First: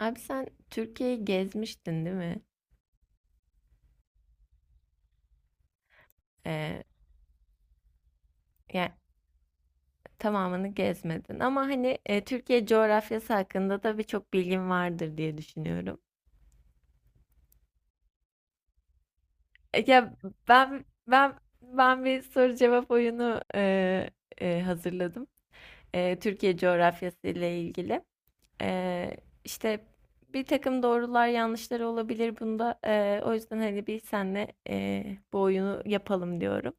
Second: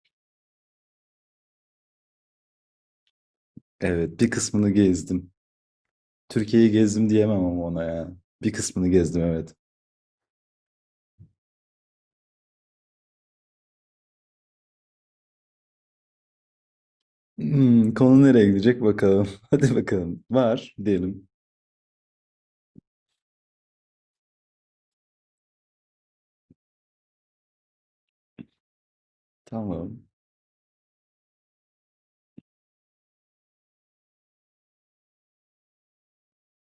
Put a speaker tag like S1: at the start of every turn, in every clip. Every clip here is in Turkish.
S1: Abi sen Türkiye'yi gezmiştin değil mi?
S2: Evet, bir kısmını gezdim. Türkiye'yi
S1: Ee,
S2: gezdim diyemem ama ona ya. Bir kısmını
S1: Yani
S2: gezdim evet.
S1: tamamını gezmedin ama hani Türkiye coğrafyası hakkında da birçok bilgin vardır diye düşünüyorum.
S2: Konu nereye gidecek bakalım. Hadi
S1: E, ya
S2: bakalım. Var
S1: ben
S2: diyelim.
S1: ben ben bir soru cevap oyunu hazırladım. E, Türkiye coğrafyası ile ilgili. E, işte
S2: Tamam.
S1: Bir takım doğrular yanlışlar olabilir bunda. E, o yüzden hani bir senle bu oyunu yapalım diyorum.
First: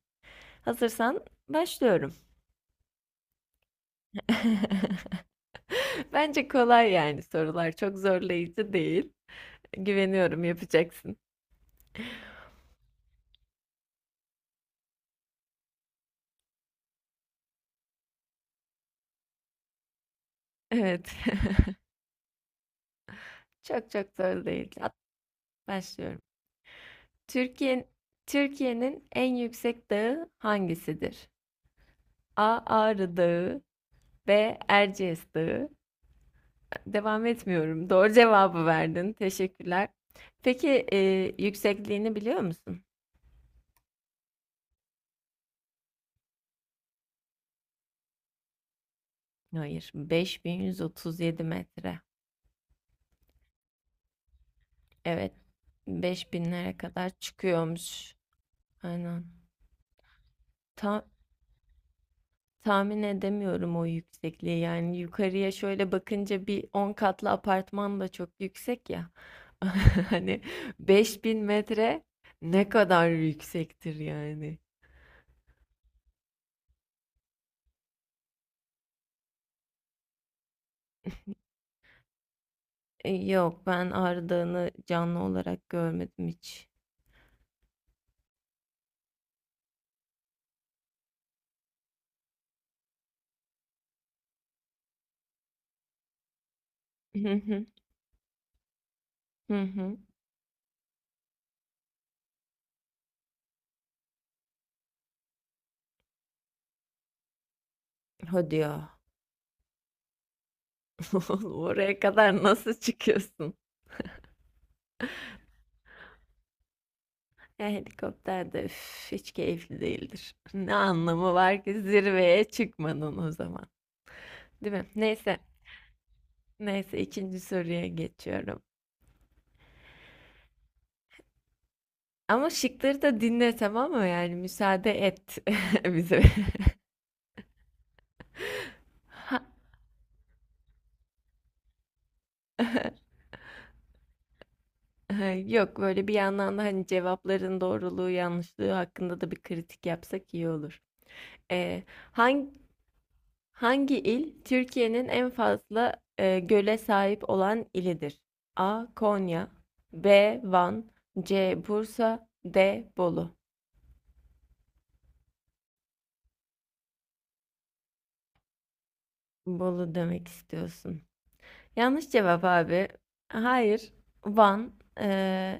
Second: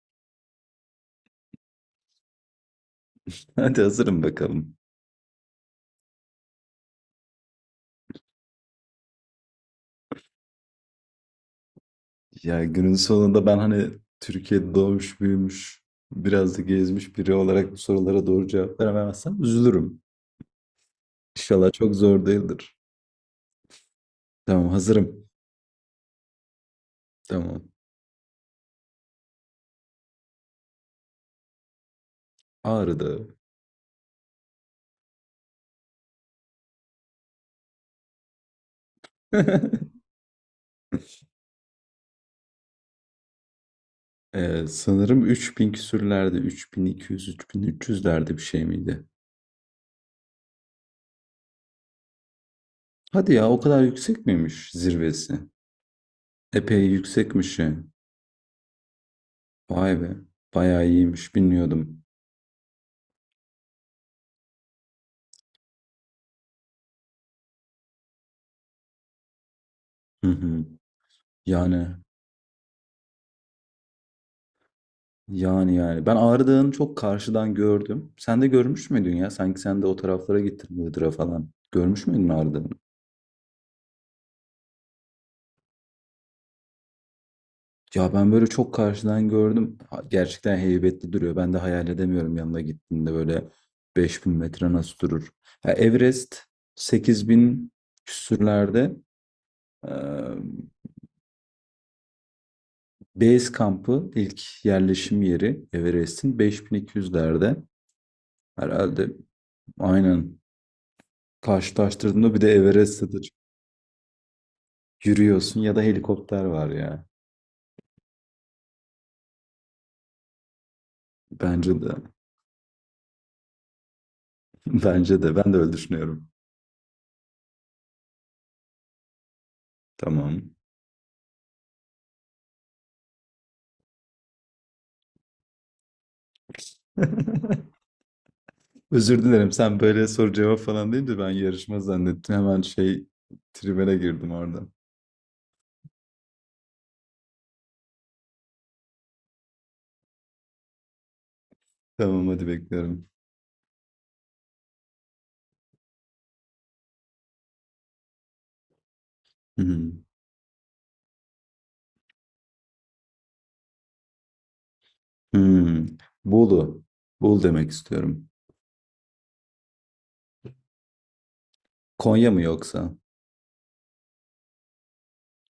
S1: Hazırsan başlıyorum.
S2: Hadi hazırım bakalım.
S1: Bence kolay yani sorular. Çok zorlayıcı değil. Güveniyorum yapacaksın.
S2: Ya günün sonunda ben hani Türkiye'de doğmuş büyümüş biraz da gezmiş biri olarak bu sorulara doğru cevap veremezsem üzülürüm.
S1: Evet.
S2: İnşallah çok zor değildir.
S1: Çok çok zor
S2: Tamam
S1: değil. At,
S2: hazırım.
S1: başlıyorum.
S2: Tamam.
S1: Türkiye, Türkiye'nin en yüksek dağı hangisidir? A. Ağrı
S2: Ağrı'da.
S1: Dağı. B. Erciyes Dağı. Devam etmiyorum. Doğru cevabı verdin. Teşekkürler. Peki yüksekliğini biliyor musun?
S2: Sanırım 3000 küsürlerde 3200-3300'lerde bir şey miydi?
S1: Hayır. 5137 metre.
S2: Hadi ya o kadar yüksek miymiş
S1: Evet,
S2: zirvesi?
S1: beş binlere
S2: Epey
S1: kadar
S2: yüksekmiş ya.
S1: çıkıyormuş. Aynen.
S2: Vay be. Bayağı
S1: Ta-
S2: iyiymiş bilmiyordum.
S1: tahmin edemiyorum o yüksekliği. Yani yukarıya şöyle bakınca bir 10 katlı apartman da çok yüksek ya.
S2: Hı
S1: Hani
S2: hı.
S1: 5000
S2: Yani
S1: metre ne kadar yüksektir yani.
S2: yani yani. Ben Ağrı Dağı'nı çok karşıdan gördüm. Sen de görmüş müydün ya? Sanki sen de o taraflara gittin Iğdır'a falan. Görmüş müydün Ağrı Dağı'nı?
S1: Yok, ben Ağrı Dağı'nı canlı olarak görmedim hiç.
S2: Ya ben böyle çok karşıdan gördüm. Gerçekten heybetli duruyor. Ben de hayal edemiyorum yanına gittiğinde böyle 5.000 metre nasıl durur. Ha, Everest
S1: Hı
S2: sekiz
S1: hı
S2: bin küsürlerde.
S1: hı. Hı.
S2: Base kampı ilk yerleşim yeri Everest'in 5200'lerde.
S1: Hadi ya.
S2: Herhalde aynen
S1: Oraya
S2: karşılaştırdığında bir
S1: kadar
S2: de
S1: nasıl
S2: Everest'te de
S1: çıkıyorsun?
S2: yürüyorsun ya da helikopter var ya.
S1: Ya helikopter de üf, hiç keyifli değildir. Ne anlamı var
S2: Bence
S1: ki
S2: de.
S1: zirveye çıkmanın o zaman. Değil mi?
S2: Bence de.
S1: Neyse.
S2: Ben de öyle düşünüyorum.
S1: Neyse ikinci soruya geçiyorum.
S2: Tamam.
S1: Ama şıkları da dinle tamam mı? Yani müsaade et bize.
S2: Özür
S1: Ha-
S2: dilerim. Sen böyle soru cevap falan deyince ben yarışma zannettim. Hemen şey tribüne girdim orada.
S1: ha, Yok böyle bir yandan da hani cevapların doğruluğu yanlışlığı hakkında da bir kritik yapsak iyi olur. Ee,
S2: Tamam hadi
S1: hangi
S2: bekliyorum.
S1: Hangi il Türkiye'nin en fazla göle sahip olan ilidir? A. Konya.
S2: Hmm.
S1: B. Van. C. Bursa. D. Bolu.
S2: Hmm. Bolu. Bolu demek istiyorum.
S1: Bolu demek istiyorsun. Yanlış
S2: Konya mı
S1: cevap abi.
S2: yoksa?
S1: Hayır. Van e,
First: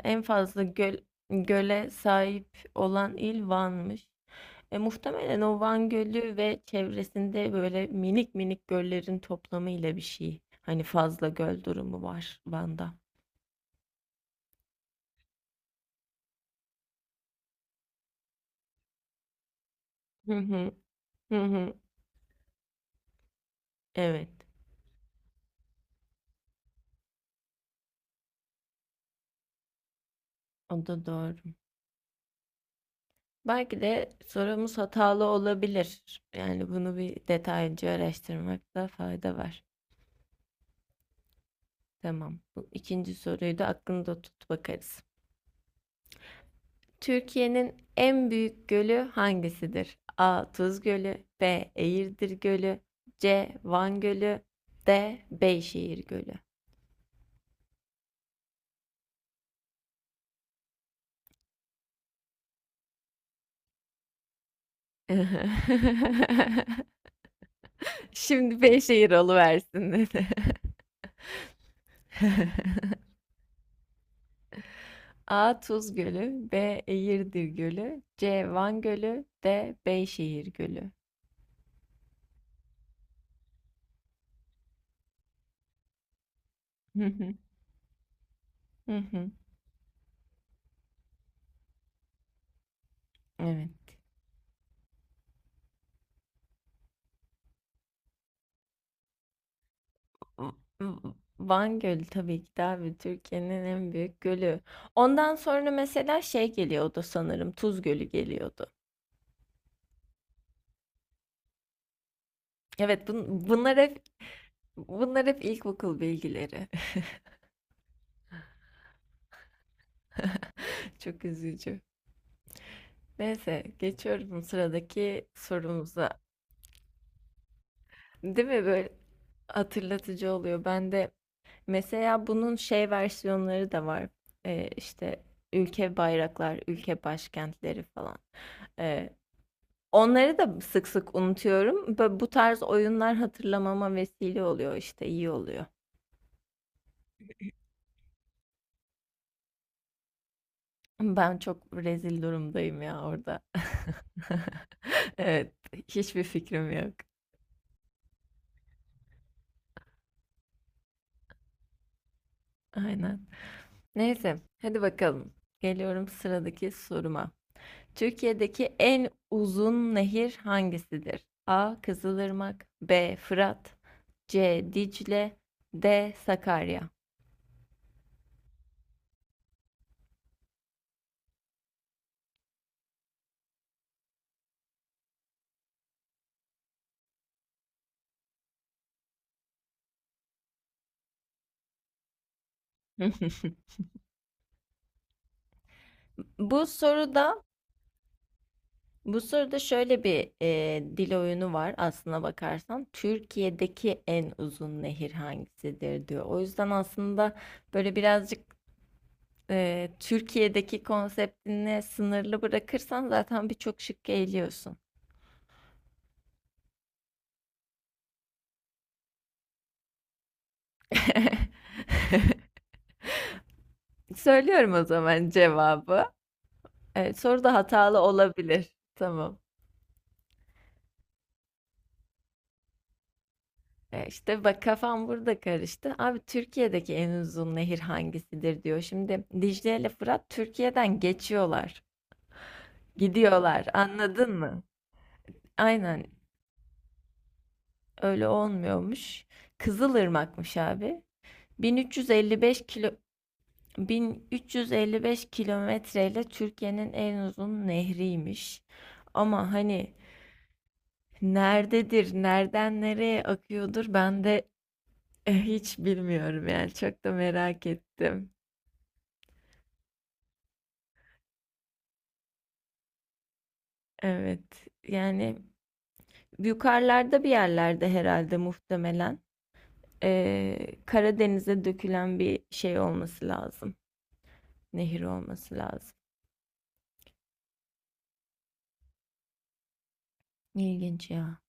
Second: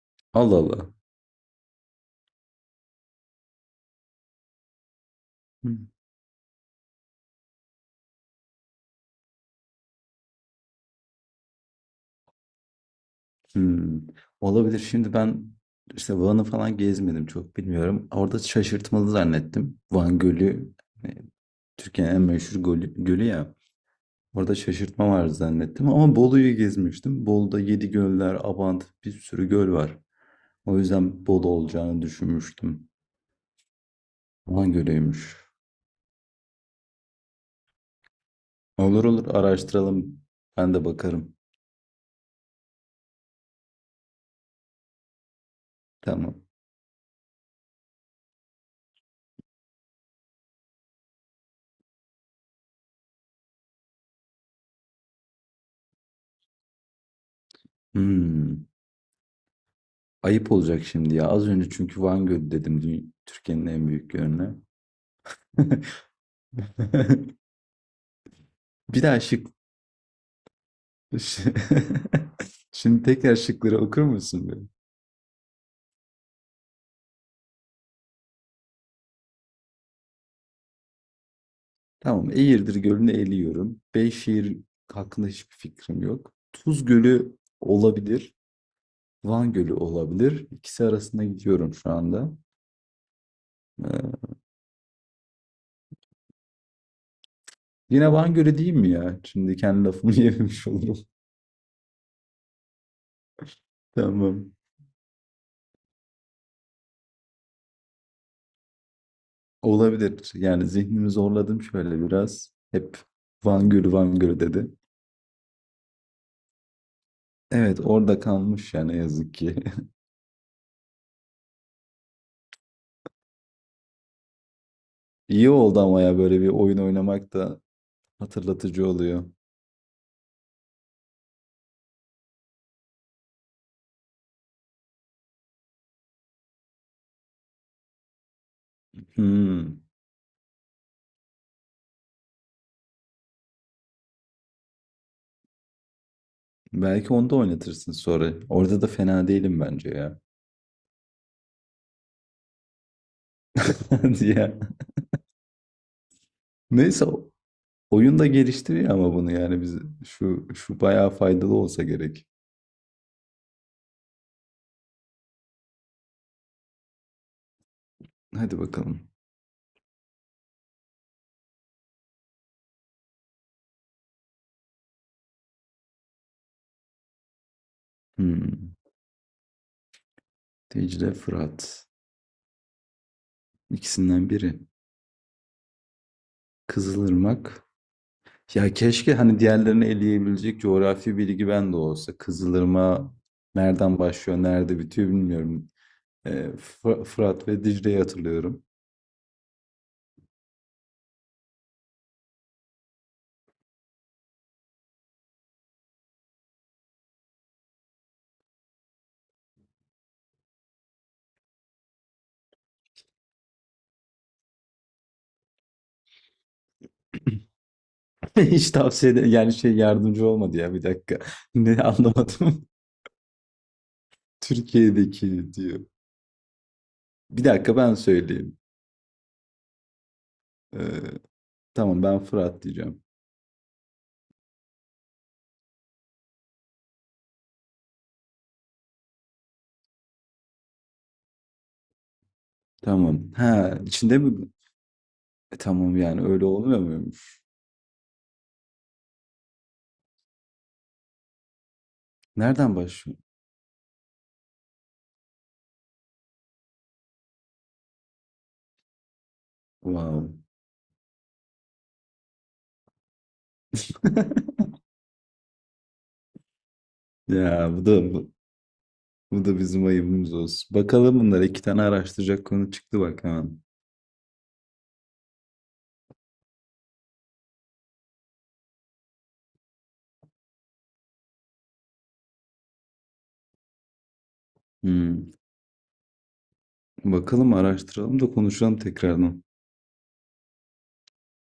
S1: en
S2: Allah
S1: fazla
S2: Allah.
S1: göl, göle sahip olan il Van'mış. E, muhtemelen o Van Gölü ve çevresinde böyle minik minik göllerin toplamıyla bir şey. Hani fazla göl durumu var Van'da.
S2: Hımm. Olabilir. Şimdi ben, işte, Van'ı falan gezmedim, çok bilmiyorum. Orada şaşırtmalı zannettim. Van
S1: Hı hı.
S2: Gölü, eee,
S1: Hı hı.
S2: Türkiye'nin en meşhur gölü ya.
S1: Evet,
S2: Orada şaşırtma var zannettim ama Bolu'yu gezmiştim. Bolu'da Yedi göller Abant bir sürü göl var. O
S1: o da
S2: yüzden
S1: doğru.
S2: Bolu olacağını düşünmüştüm.
S1: Belki de
S2: Van
S1: sorumuz hatalı
S2: Gölü'ymüş.
S1: olabilir. Yani bunu bir detaylıca araştırmakta
S2: Olur olur,
S1: fayda var.
S2: araştıralım. Ben de bakarım.
S1: Tamam. Bu ikinci soruyu da aklında tut bakarız.
S2: Tamam.
S1: Türkiye'nin en büyük gölü hangisidir? A. Tuz Gölü, B. Eğirdir Gölü, C. Van Gölü, D. Beyşehir Gölü.
S2: Hımm. Ayıp olacak şimdi ya. Az önce çünkü Van Gölü dedim Türkiye'nin en büyük gölüne.
S1: Şimdi
S2: Bir
S1: Beyşehir
S2: daha şık.
S1: oluversin dedi.
S2: Şimdi tekrar şıkları okur musun böyle?
S1: A. Tuz Gölü. B. Eğirdir Gölü. C. Van Gölü. D. Beyşehir Gölü.
S2: Tamam. Eğirdir Gölü'nü eliyorum. Beyşehir hakkında hiçbir fikrim yok. Tuz
S1: Hı hı,
S2: Gölü olabilir.
S1: hı hı.
S2: Van Gölü olabilir. İkisi arasında gidiyorum şu anda.
S1: Evet.
S2: Ee, yine Van Gölü değil mi ya? Şimdi kendi lafımı
S1: V-
S2: yememiş olurum.
S1: V- Van Gölü tabii ki de abi Türkiye'nin en büyük
S2: Tamam.
S1: gölü. Ondan sonra mesela şey geliyordu sanırım Tuz Gölü geliyordu.
S2: Olabilir. Yani zihnimi zorladım şöyle biraz. Hep
S1: Evet,
S2: Van Gölü Van Gölü dedi.
S1: bunlar hep ilkokul bilgileri.
S2: Evet, orada kalmış yani ne yazık ki.
S1: Çok üzücü. Neyse geçiyorum sıradaki
S2: İyi oldu ama
S1: sorumuza.
S2: ya böyle bir oyun oynamak da
S1: Değil mi
S2: hatırlatıcı
S1: böyle
S2: oluyor.
S1: hatırlatıcı oluyor. Ben de mesela bunun şey versiyonları da var. Ee, işte Ülke bayraklar, ülke başkentleri falan. Ee,
S2: Hmm.
S1: Onları da sık sık unutuyorum. Ve bu tarz oyunlar hatırlamama vesile oluyor işte iyi oluyor.
S2: Belki onda oynatırsın sonra. Orada da fena değilim bence ya.
S1: Ben çok rezil durumdayım ya orada.
S2: Diye.
S1: Evet, hiçbir fikrim yok.
S2: Neyse oyun da geliştiriyor ama bunu yani biz şu bayağı faydalı olsa gerek.
S1: Aynen. Neyse, hadi bakalım. Geliyorum sıradaki soruma.
S2: Hadi
S1: Türkiye'deki
S2: bakalım.
S1: en uzun nehir hangisidir? A. Kızılırmak. B. Fırat. C. Dicle. D. Sakarya.
S2: Hmm. Dicle Fırat. İkisinden biri. Kızılırmak. Ya keşke hani diğerlerini eleyebilecek coğrafi bilgi bende olsa. Kızılırmak nereden başlıyor, nerede bitiyor bilmiyorum. Ee,
S1: Bu soruda
S2: Fırat ve Dicle'yi hatırlıyorum.
S1: bu soruda şöyle bir dil oyunu var aslına bakarsan. Türkiye'deki en uzun nehir hangisidir diyor. O yüzden aslında böyle birazcık Türkiye'deki konseptini sınırlı bırakırsan zaten birçok şıkkı eliyorsun.
S2: Yani şey yardımcı olmadı ya bir dakika. Ne anlamadım.
S1: Söylüyorum o zaman
S2: Türkiye'deki diyor.
S1: cevabı. Evet, soru
S2: Bir
S1: da
S2: dakika ben
S1: hatalı
S2: söyleyeyim.
S1: olabilir. Tamam.
S2: Ee, tamam ben Fırat diyeceğim.
S1: İşte bak kafam burada karıştı. Abi Türkiye'deki en uzun nehir hangisidir diyor. Şimdi Dicle ile Fırat Türkiye'den geçiyorlar.
S2: Tamam.
S1: Gidiyorlar.
S2: Ha içinde
S1: Anladın
S2: mi?
S1: mı?
S2: E, tamam
S1: Aynen
S2: yani öyle olmuyor muymuş?
S1: öyle olmuyormuş. Kızılırmak'mış abi. 1355
S2: Nereden
S1: kilo
S2: başlıyor?
S1: 1355 kilometreyle Türkiye'nin en uzun nehriymiş. Ama hani
S2: Wow.
S1: nerededir, nereden nereye akıyordur ben de hiç bilmiyorum yani çok da merak
S2: Ya
S1: ettim.
S2: bu da bizim ayıbımız olsun. Bakalım bunlar iki tane araştıracak konu çıktı bak hemen.
S1: Evet yani yukarılarda bir yerlerde herhalde muhtemelen Karadeniz'e dökülen bir şey olması lazım. Nehir
S2: Hmm.
S1: olması lazım.
S2: Bakalım araştıralım da konuşalım tekrardan.
S1: İlginç ya.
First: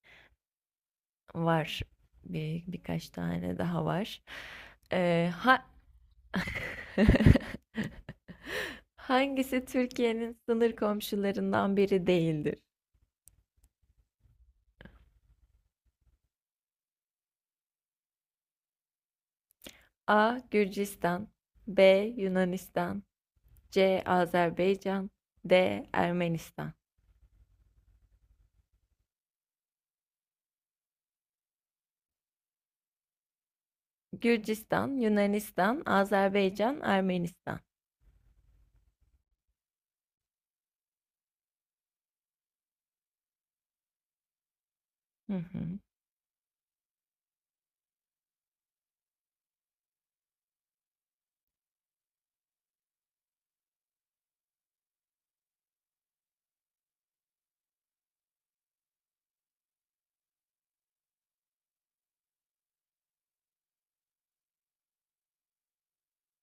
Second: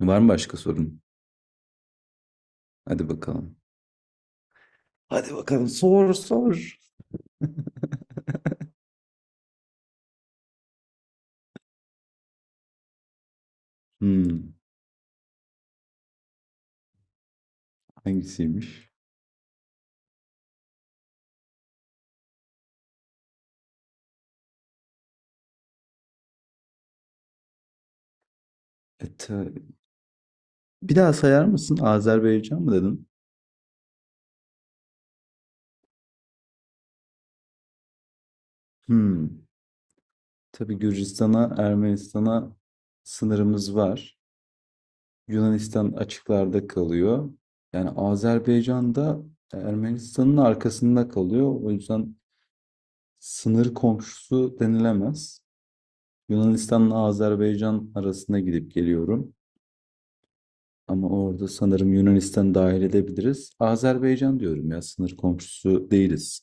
S2: Var mı başka sorun?
S1: Var, birkaç
S2: Hadi bakalım.
S1: tane daha var. Ee,
S2: Hadi
S1: ha
S2: bakalım sor sor.
S1: Hangisi Türkiye'nin sınır komşularından biri değildir?
S2: Hmm, hangisiymiş?
S1: A. Gürcistan. B. Yunanistan. C. Azerbaycan. D. Ermenistan.
S2: E, bir daha sayar mısın? Azerbaycan mı dedin?
S1: Gürcistan, Yunanistan, Azerbaycan, Ermenistan.
S2: Hmm. Tabii Gürcistan'a, Ermenistan'a sınırımız var.
S1: Hı hı.
S2: Yunanistan açıklarda kalıyor. Yani Azerbaycan da Ermenistan'ın arkasında kalıyor. O yüzden sınır komşusu denilemez. Yunanistan'la Azerbaycan arasında gidip geliyorum. Ama orada sanırım Yunanistan dahil edebiliriz. Azerbaycan diyorum ya sınır komşusu değiliz.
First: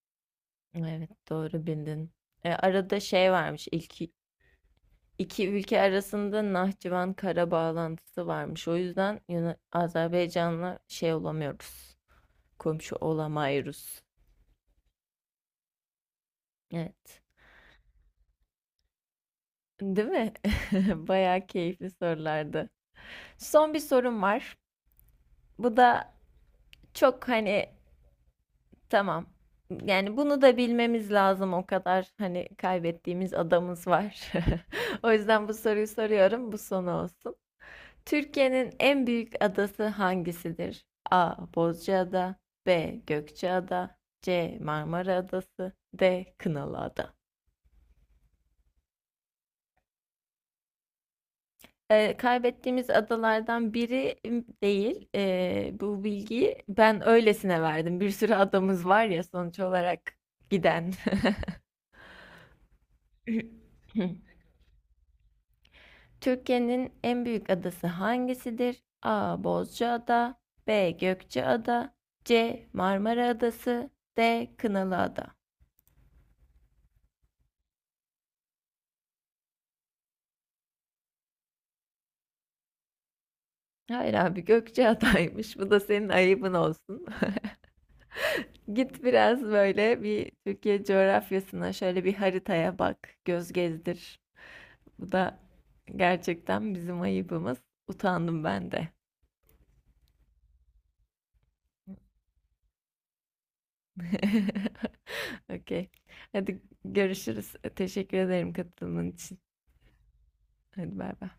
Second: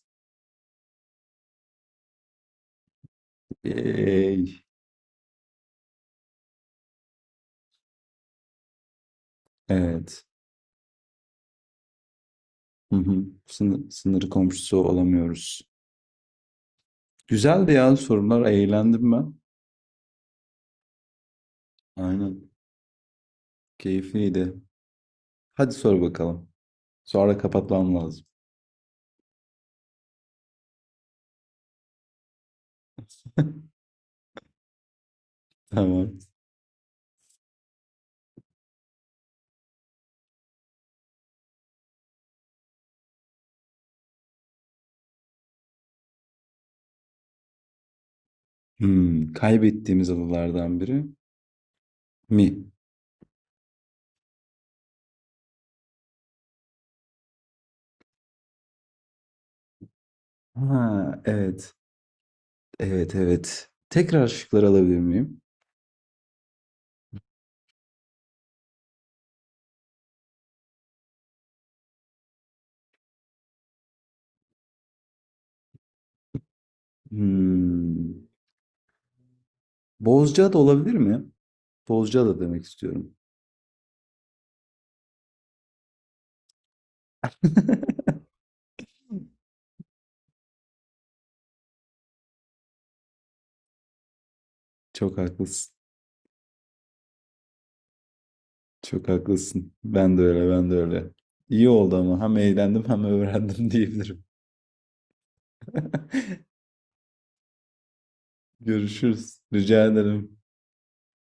S1: Evet, doğru bildin. E, arada şey varmış, ilk
S2: Ey,
S1: iki ülke arasında Nahçıvan kara bağlantısı varmış. O yüzden
S2: evet.
S1: Azerbaycan'la şey olamıyoruz,
S2: Hı
S1: komşu
S2: hı. Sınır,
S1: olamayırız.
S2: sınır komşusu olamıyoruz.
S1: Evet,
S2: Güzeldi ya sorular. Eğlendim ben.
S1: değil mi? Bayağı keyifli
S2: Aynen.
S1: sorulardı. Son bir sorum
S2: Keyifliydi.
S1: var.
S2: Hadi
S1: Bu
S2: sor
S1: da
S2: bakalım.
S1: çok
S2: Sonra
S1: hani
S2: kapatmam lazım.
S1: tamam. Yani bunu da bilmemiz lazım o kadar hani kaybettiğimiz adamız var. O yüzden bu soruyu
S2: Tamam.
S1: soruyorum. Bu son olsun. Türkiye'nin en büyük adası hangisidir? A. Bozcaada. B. Gökçeada. C. Marmara Adası. D. Kınalıada.
S2: Kaybettiğimiz adalardan biri mi?
S1: Kaybettiğimiz adalardan biri değil. Bu bilgiyi ben öylesine verdim. Bir sürü adamız var ya sonuç olarak giden.
S2: Ha, evet. Evet, evet. Tekrar şıkları alabilir miyim?
S1: Türkiye'nin en büyük adası hangisidir? A. Bozcaada. B. Gökçeada. C. Marmara Adası. D. Kınalıada.
S2: Hmm. Bozcaada olabilir mi? Bozcaada demek istiyorum.
S1: Hayır abi Gökçeada'ymış. Bu da senin ayıbın olsun. Git biraz böyle bir Türkiye coğrafyasına şöyle bir haritaya bak, göz gezdir. Bu
S2: Çok
S1: da
S2: haklısın.
S1: gerçekten bizim ayıbımız. Utandım ben de.
S2: Çok haklısın. Ben de öyle, ben de öyle. İyi oldu ama hem eğlendim hem öğrendim diyebilirim.
S1: Okey. Hadi görüşürüz. Teşekkür ederim katılımın için.
S2: Görüşürüz. Rica ederim.
S1: Hadi bay bay.